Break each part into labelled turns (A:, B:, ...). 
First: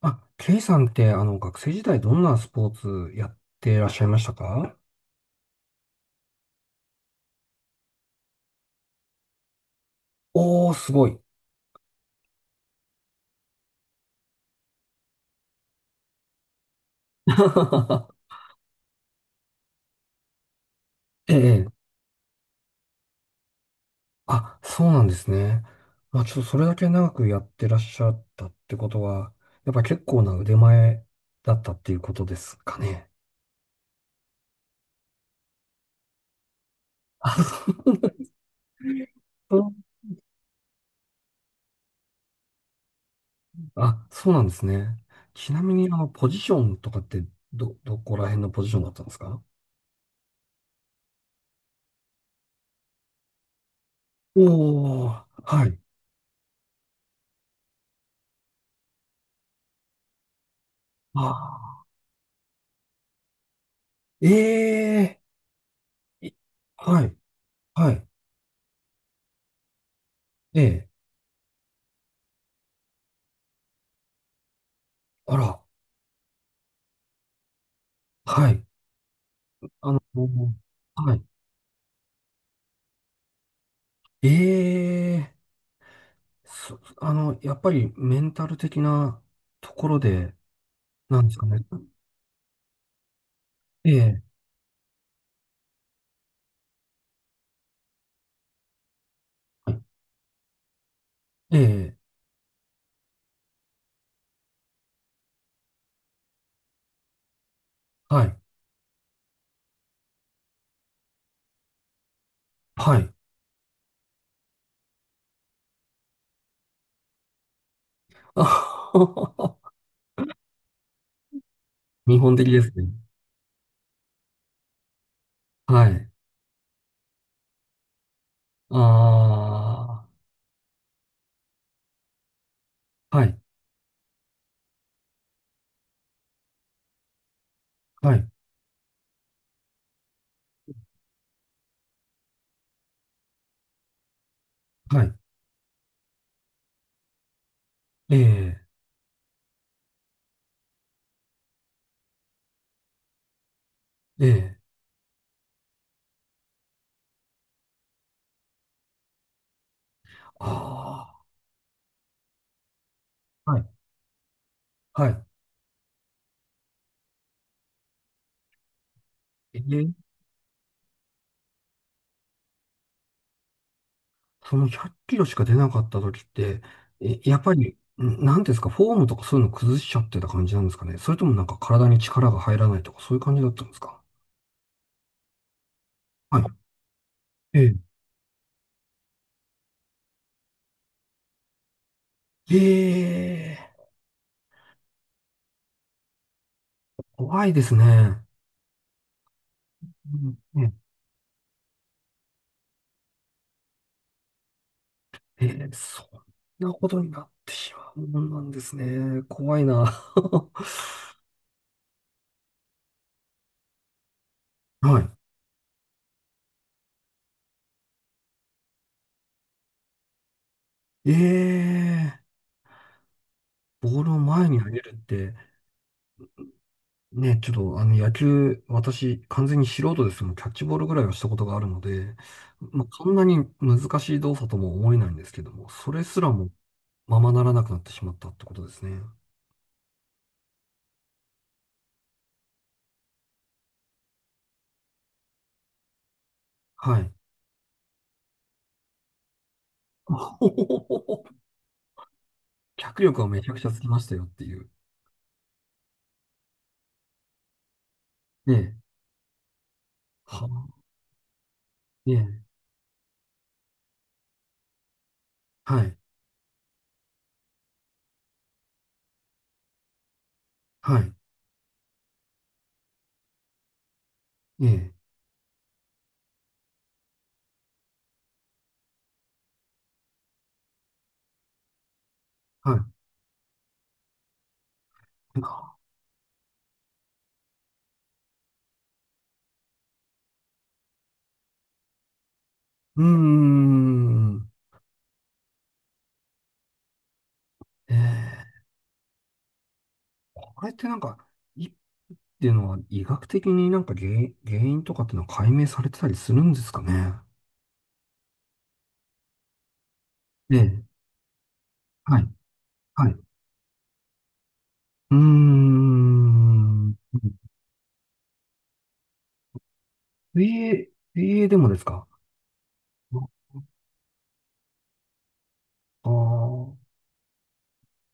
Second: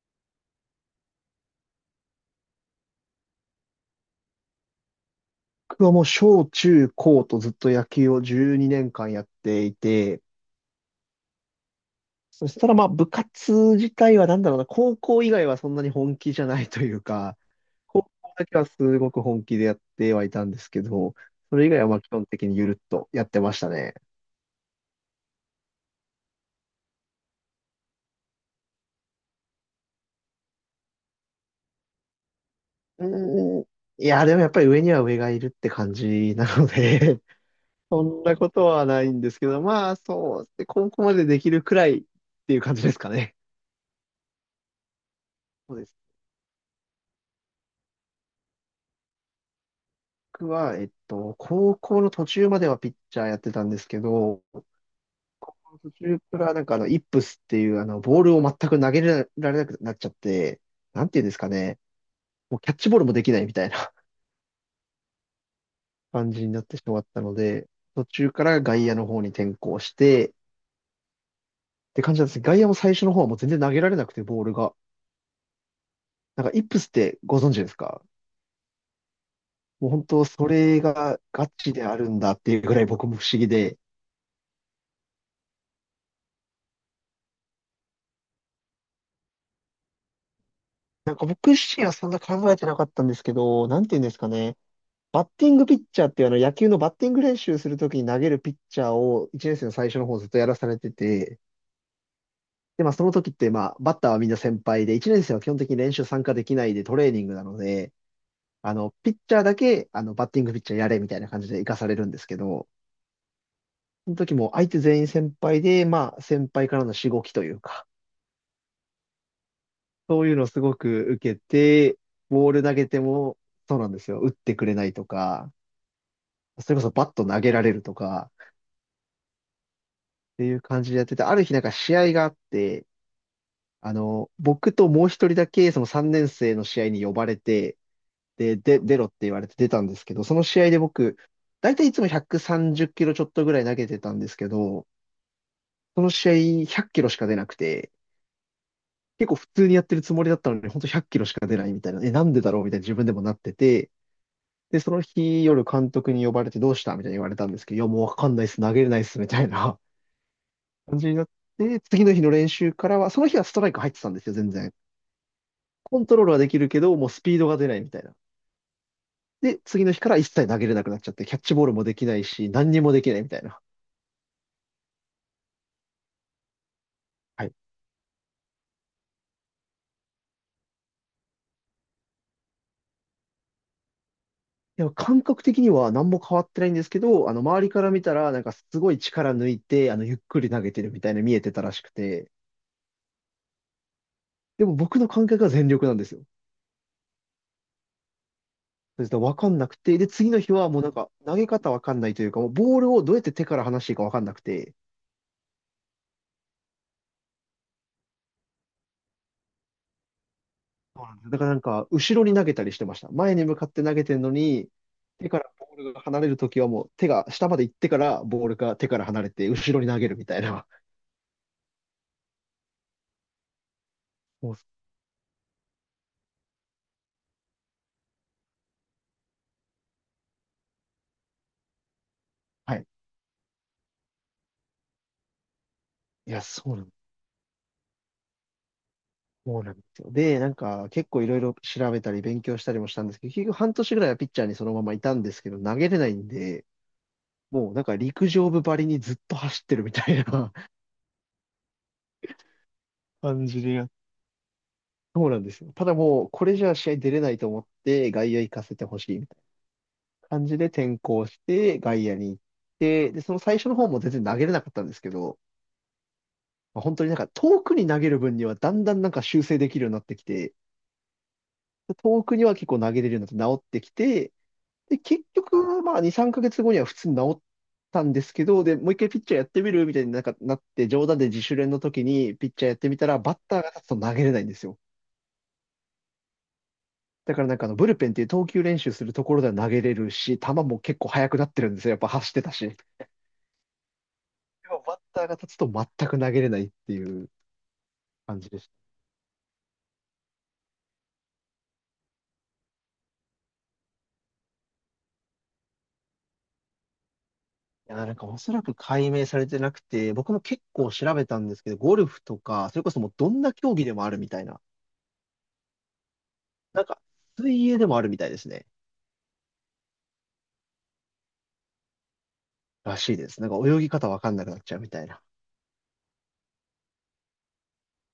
A: あ、ケイさんって、学生時代どんなスポーツやってらっしゃいましたか？
B: 僕はもう小中高とずっと野球を12年間やっていて、
A: おー、すごい。
B: そしたらまあ部活自体はなんだろうな、高校以外はそんなに本気じゃないというか、高校 だけはすごく本気でやってはいたんですけど、
A: え
B: そ
A: え、
B: れ以外はまあ基本的にゆるっとやってましたね。
A: あ、そうなんですね。まあ、ちょっとそれだけ長くやってらっしゃったってことは、やっぱ結構な腕前だったっていうことですかね。
B: うーん。いや、でもやっぱり上には上がいるって感じなので
A: あ、
B: そんなことはないんですけ
A: そ
B: ど、
A: う。
B: まあそう、で高校までできるくらいっていう感じですかね。
A: あ、そうなんですね。ちなみ
B: そう
A: に、
B: です。
A: ポジションとかって、どこら辺のポジションだったんですか？
B: 僕は、高校の途中まではピッチャーやってたんですけど、
A: おー、
B: 高
A: は
B: 校の
A: い。
B: 途中からイップスっていうボールを全く投げられなくなっちゃって、なんていうん
A: あ
B: ですかね、
A: あ、
B: もうキャッチボールもできないみたいな
A: ええ、
B: 感
A: い
B: じになってしま
A: は
B: っ
A: い、
B: たので、
A: は
B: 途
A: い、
B: 中から外野の方に転向して、っ
A: ええ。
B: て感じなんです。外野も最初の方はもう全然投げられなくて、ボールが。
A: あら、
B: なんか、イップスってご存知ですか？
A: はい。
B: もう
A: あの、
B: 本当、それ
A: は
B: が
A: い。
B: ガチであるんだっていうぐらい僕も不思議で、
A: ええやっぱりメンタル的なところで、
B: なん
A: な
B: か
A: んですか
B: 僕
A: ね。
B: 自身はそんな考えてなかったんですけど、なんていうんです
A: ええ
B: かね。バッティングピッチャーっていうあの野球のバッティング練習するときに投げるピッチャーを1年生
A: は
B: の
A: い
B: 最初の方ずっとやらされてて、
A: ええ
B: で、まあその時ってまあバッターはみんな先輩で、1年生は基本的に練習参加できないでトレーニングなので、
A: はい、
B: ピッチャーだけあのバッティングピッチャーやれみたいな感じで行かされるんですけど、
A: はい。
B: その時も相手全員先輩で、まあ先輩からのしごきというか、
A: あはは
B: そういうのをすごく受けて、
A: 日本的
B: ボー
A: で
B: ル
A: す
B: 投げ
A: ね。
B: ても、そうなんですよ、打ってくれないとか、
A: はい。
B: それこそバット投げられるとか、
A: あ
B: っていう感じでやってて、ある日なんか試合があって、
A: あ、はい、
B: 僕ともう一人だけその3年生の試合に呼ばれて、
A: はい、
B: で、出ろって言われて出たんですけど、その試合で僕、だいたいいつも130キロちょっとぐらい投げてたんですけど、
A: はい。
B: その試合100キロしか出なくて、
A: ええ
B: 結構普通にやってるつもりだったのに、ほんと100キロしか出ないみたいな、え、なんでだろうみたいな自分でもなってて、
A: ええ
B: で、その日夜監督に呼ばれてどうしたみたいに言われたんですけど、いや、もうわかんないっす、投げれないっす、みたいな。感
A: あ
B: じになって、次の日の練習からは、その日は
A: あ、
B: ス
A: は
B: ト
A: い、
B: ライク入ってたんですよ、全然。
A: はい。
B: コントロールはできるけど、もうスピードが出ないみたいな。で、
A: え
B: 次の日
A: え
B: から一切投げれなくなっちゃって、キャッチボールもできないし、何にもできないみたいな。
A: その100キロしか出なかった時って、え、やっ
B: は
A: ぱ
B: い。
A: り、なんていうんですか、フォームとかそういうの崩しちゃってた感じなんですかね。それともなんか体に力が入らないとかそういう感じだったんですか？
B: でも感覚的には何も変
A: は
B: わ
A: い。
B: ってないんですけど、周り
A: え
B: から見たら、なんかすごい力抜いて、ゆっくり投げてるみたいな見えてたらしくて、
A: え、ええ
B: でも僕の感覚は全力なんですよ。
A: 怖いですね。
B: それと分かんなくて、で、
A: う
B: 次
A: ん
B: の日は
A: ね
B: もうなんか、投げ方分かんないというか、もうボールをどうやって手から離していいか分かんなくて、
A: ええ、そんなことになってしまうもんなんですね。怖いな。
B: そうなんです。だからなんか、後ろに投げたりしてました。前に向かって投げてるのに、
A: は
B: 手からボールが離れるときはもう手が下まで行ってから、ボールが手から離れて、後ろに投げるみたいな。
A: い。ええボールを前
B: もう、
A: に投げるって、ね、ちょっと野球、私、完全に素人ですけども、キャッチボールぐらいはしたことがあるので、
B: は
A: ま
B: い。
A: あ、そんなに難しい動作とも思えないんですけども、それすら
B: いや、
A: も
B: そうなん
A: ままならなくなってしまったってことですね。
B: そうなんですよ。で、なんか、結構いろいろ調べたり勉強したりもしたんですけど、結局半年ぐらいはピッチャーにそのままいたんですけど、投げれないんで、
A: はい。
B: もうなんか陸上部ばりにずっと走ってるみたいな
A: 脚力はめ
B: 感
A: ちゃく
B: じ
A: ちゃ
B: で
A: つき
B: や
A: ましたよっていう。
B: そうなんですよ。ただもう、これじゃ試合出れないと思って、外野行
A: ね
B: かせて
A: え。
B: ほしい。感じで
A: は
B: 転向して、外
A: ね
B: 野に行
A: え。
B: って、で、その最初の方も全然投げれなかったんですけど、
A: はい。
B: まあ、本当になんか遠くに投げる分にはだんだんなんか修正できるようになってきて、
A: はい。
B: 遠くには結構投げれるようになって治ってきて、
A: ねえ。
B: で、結局、まあ2、3ヶ月後には普通に治ったんですけど、で、もう一回ピッチャーやってみるみたいになんかなって、冗談で自主練の時にピッチャーや
A: は
B: って
A: い。
B: みたら、バッターが立つと投げれないんですよ。だからブルペンっていう投球練習するところでは投げれるし、球も結構速くなってるんですよ。やっぱ走ってたし。
A: うーん。
B: でもバッターが立つと全く投げれないっていう感じ
A: え
B: で
A: え
B: した。
A: あれってなんか、いっていうのは医学的になんか原因、とかっていうのは解明されてたりするんですかね。
B: いや、なんかおそらく解明されてなくて、僕も
A: え
B: 結
A: え、
B: 構調べたんですけど、ゴル
A: は
B: フ
A: い、
B: とか、それこそ
A: は
B: も
A: い。
B: う
A: う
B: どんな競技でもあるみたいな。
A: ー
B: なん
A: ん。
B: か、水泳でもあるみたいですね。
A: 水泳、水泳でもですか？
B: らしい
A: あ
B: です。なんか泳ぎ方わかんなくなっちゃうみたいな。
A: あー、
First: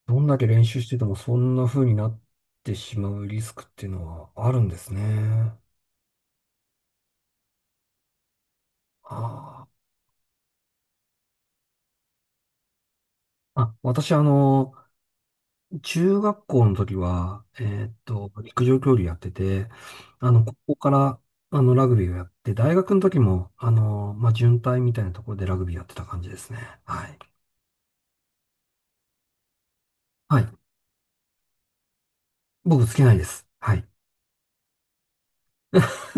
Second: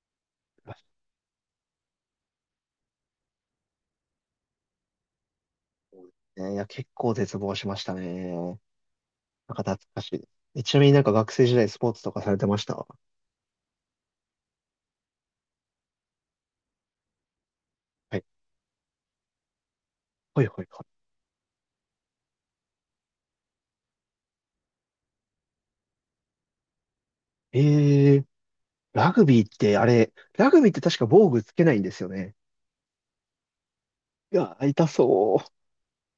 A: どんだけ練
B: ら
A: 習
B: し
A: しててもそんな風になってしまうリスクっていうのはあるんですね。
B: いですね、いや、結構絶望しましたね。なんか
A: あ
B: 懐かしいです。え、ちなみになんか学生時代スポーツとかされてました？は
A: ーあ、私中学校の時は、
B: い。
A: 陸上競技やってて、
B: はい
A: こ
B: はい
A: こ
B: は
A: から、ラグビーをやって、大学の時も、まあ、準隊みたいなところでラグビーやってた感じですね。はい。
B: い。えー、
A: は
B: ラ
A: い。
B: グビーって確か防具つけないんですよね。
A: 僕つけないです。はい。
B: いや、痛そう。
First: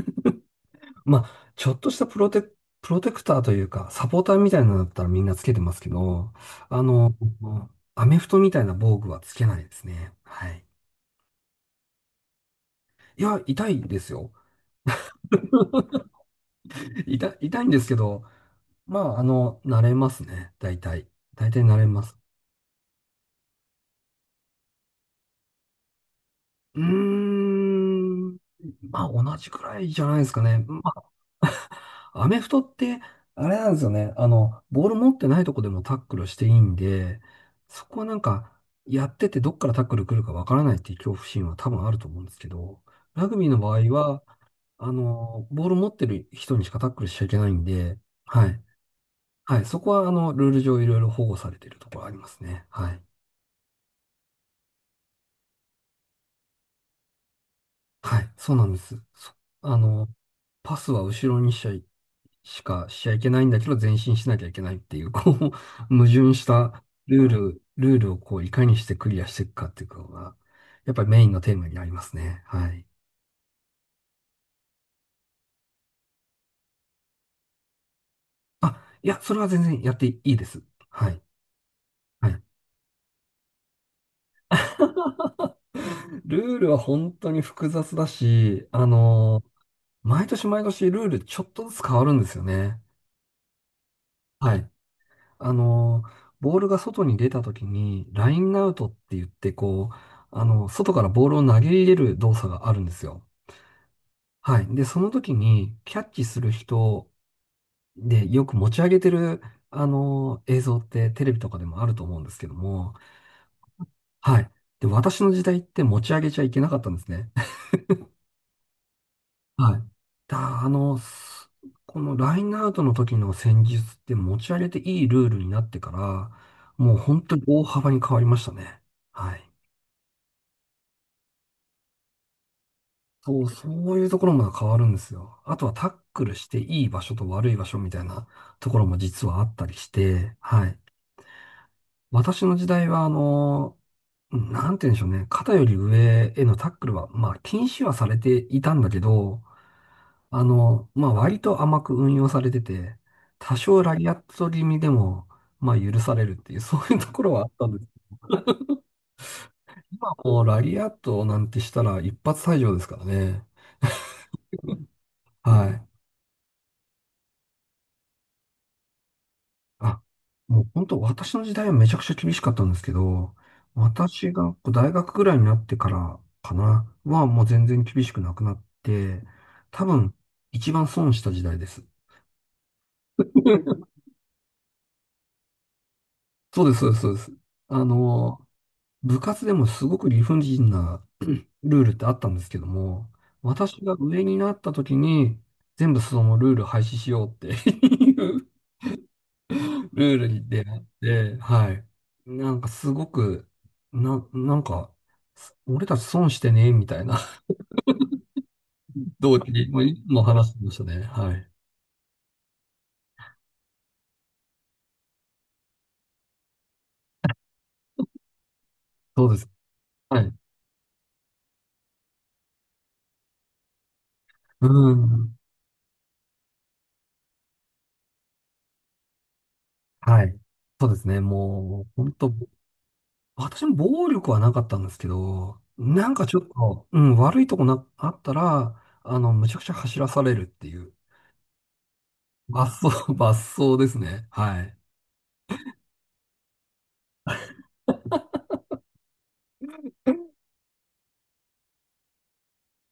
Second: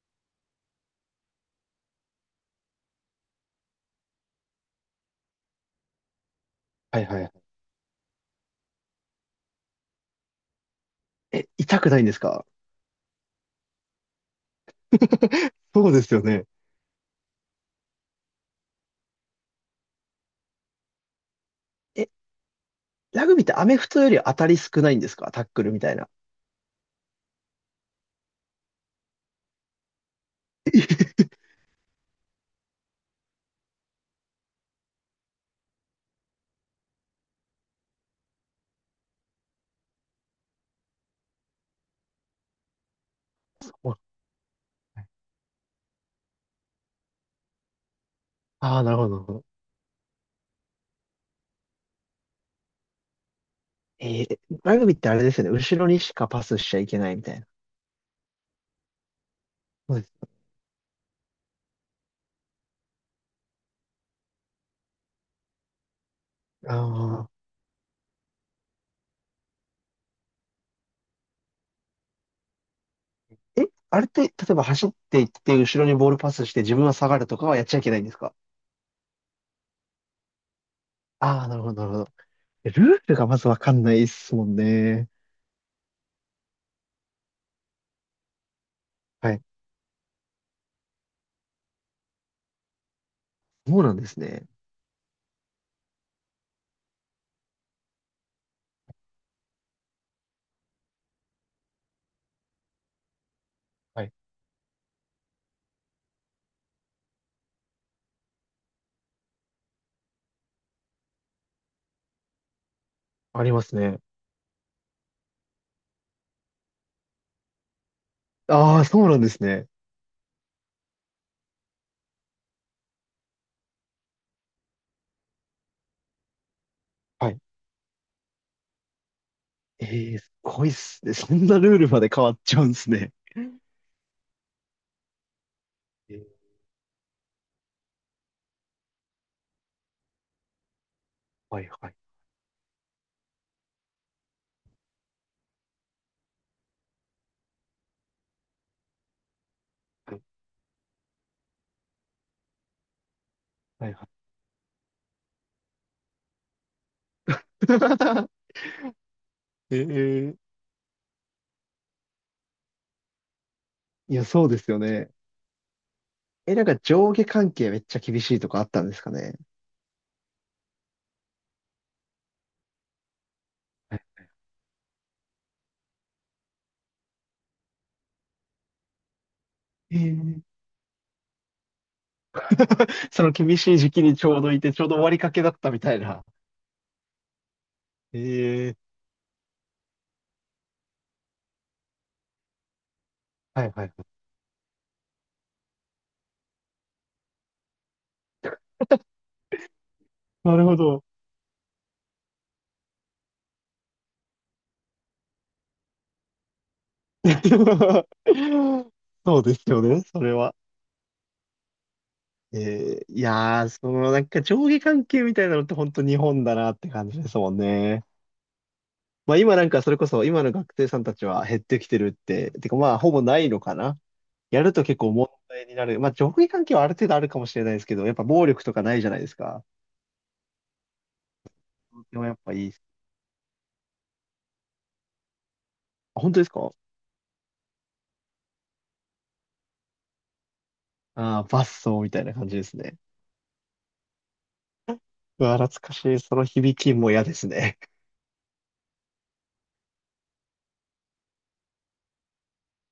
A: まあ、ちょっとしたプロテクターというか、サポーターみたいなのだったらみんなつけてますけど、あ
B: はい
A: の、
B: はい。
A: アメフトみたいな防具はつけないですね。はい。
B: え、痛くないんですか？
A: いや、痛いですよ。
B: そうで すよね。
A: 痛いんですけど、まあ、慣れますね。大体。大体慣れま
B: え、
A: す。
B: ラグビーってアメフトより当たり少ないんですか？タックルみたいな。
A: うーん。まあ、同じくらいじゃないですかね。まあ、アメフトって、あれなんですよね。ボール持ってないとこでもタックルしていいんで、そこはなんか、やっててどっからタックル来るかわからないっていう恐怖心は多分あると思うんですけど、ラグビーの場合は、ボール持ってる人にしかタックルしちゃいけないんで、はい。
B: ああー、なるほど、なるほど。
A: はい。そこは、ルール上いろいろ保護されてるところありますね。はい。
B: えー、ラグビーってあれですよね。後ろにしかパスしちゃいけないみたいな。
A: はい、そうなんです。そあ
B: そうで
A: の、
B: す。
A: パスは後ろにしかしちゃいけないんだけど、前進しなきゃいけないっていう、こう、矛盾した
B: あ
A: ルールをこう、いかにしてクリアしていくかっていうのが、やっぱりメインのテーマになりますね。はい。
B: あ、え、あれって、例えば走っていって、後ろにボールパスして自分は下がるとかはやっちゃいけないんですか？
A: あ、いや、それは全然やっていいです。はい。
B: ああー、なるほど、なるほど。
A: はい。
B: え、ルールがまずわかんないですもんね。
A: ルールは本当に複雑だし、
B: はい。
A: 毎年毎年ルールちょっとずつ変わるんですよね。
B: そうなんですね。
A: はい。あの、ボールが外に出た時に、ラインアウトって言って、こう、外からボールを投げ入れる動作があるんですよ。
B: はい。
A: はい。で、その時に、キャッチする人で、よく持ち上げてる、映像ってテレビとかでもあると思うんですけども、
B: ありますね。
A: はい。で、私の時代って持ち上げちゃいけなかったんですね。
B: ああ、そうなんですね。
A: はい。だ、あの、すこのラインアウトの時の戦術って持ち上げていいルールになってから、もう本
B: は
A: 当
B: い。
A: に大幅に変わりましたね。はい。
B: ええ、すごいっすね。そんなルールまで変わっちゃうんですね。
A: そういうところも変わるんですよ。あとはタッ
B: え
A: クル
B: ー、
A: していい場所と悪い場所みたいな ところも実はあったりして、はい。
B: はいはい
A: 私の時代は、なんて言うんでしょうね。肩より上へのタックルは、まあ、禁止はされていたんだけど、
B: はい。
A: まあ、割と甘く運用されてて、多少
B: はい
A: ラリ
B: は
A: アット気味でも、まあ、許されるっていう、そういうところはあったんです。
B: い。
A: 今
B: ええ、
A: もうラリアットなんてしたら一発退場ですからね。
B: いや、そうですよね。
A: はい。
B: え、なんか上下関係めっちゃ厳しいとかあったんですかね。
A: あ、もう本当、私の時代はめちゃくちゃ厳しかったんですけど、
B: はい。
A: 私がこう大学ぐらいになってからかな、はもう全然厳しくなくなって、多
B: え
A: 分、
B: ー、
A: 一番損した時代です。
B: その厳しい時 期にちょうどいて、ちょうど終わりかけだったみたいな。
A: そうです、そうです、そうです。あの、
B: ええ、
A: 部活でもすごく理不尽なルールってあったんですけども、
B: はい
A: 私
B: はい
A: が
B: は
A: 上
B: い。
A: になった時に、全部そのルール廃止しようって ルールに
B: な
A: 出
B: るほ
A: 会っ
B: ど。
A: て、はい。なんかすごく、なんか、俺たち損してね、みたいな
B: そ
A: 同
B: う
A: 期
B: です
A: も
B: よ
A: い
B: ね、
A: つ
B: そ
A: も
B: れ
A: 話し
B: は。
A: てましたね。はい。
B: えー、いやー、そのなんか上下関係みたいなのって本当日本だなって感じですもんね。
A: そう
B: まあ
A: です。
B: 今なんかそれこ
A: は
B: そ
A: い。
B: 今の学生さんたちは減ってきてるって、てかまあほぼないのかな。や
A: う
B: ると結構問
A: ん。
B: 題になる。まあ上下関係はある程度あるかもしれないですけど、やっぱ暴力とかないじゃないですか。
A: はい。そうですね。もう、本
B: でも
A: 当
B: やっぱいいっす。
A: 私も暴力はなかったんですけど、なん
B: あ、
A: か
B: 本
A: ちょ
B: 当で
A: っ
B: すか？
A: と、うん、悪いとこな、あったら、むちゃくちゃ走らされるっていう、
B: ああー、バッソーみたいな感じで
A: 罰
B: す
A: 走、
B: ね。
A: 罰走ですね。はい。
B: うわ、懐かしい。その響きも嫌ですね。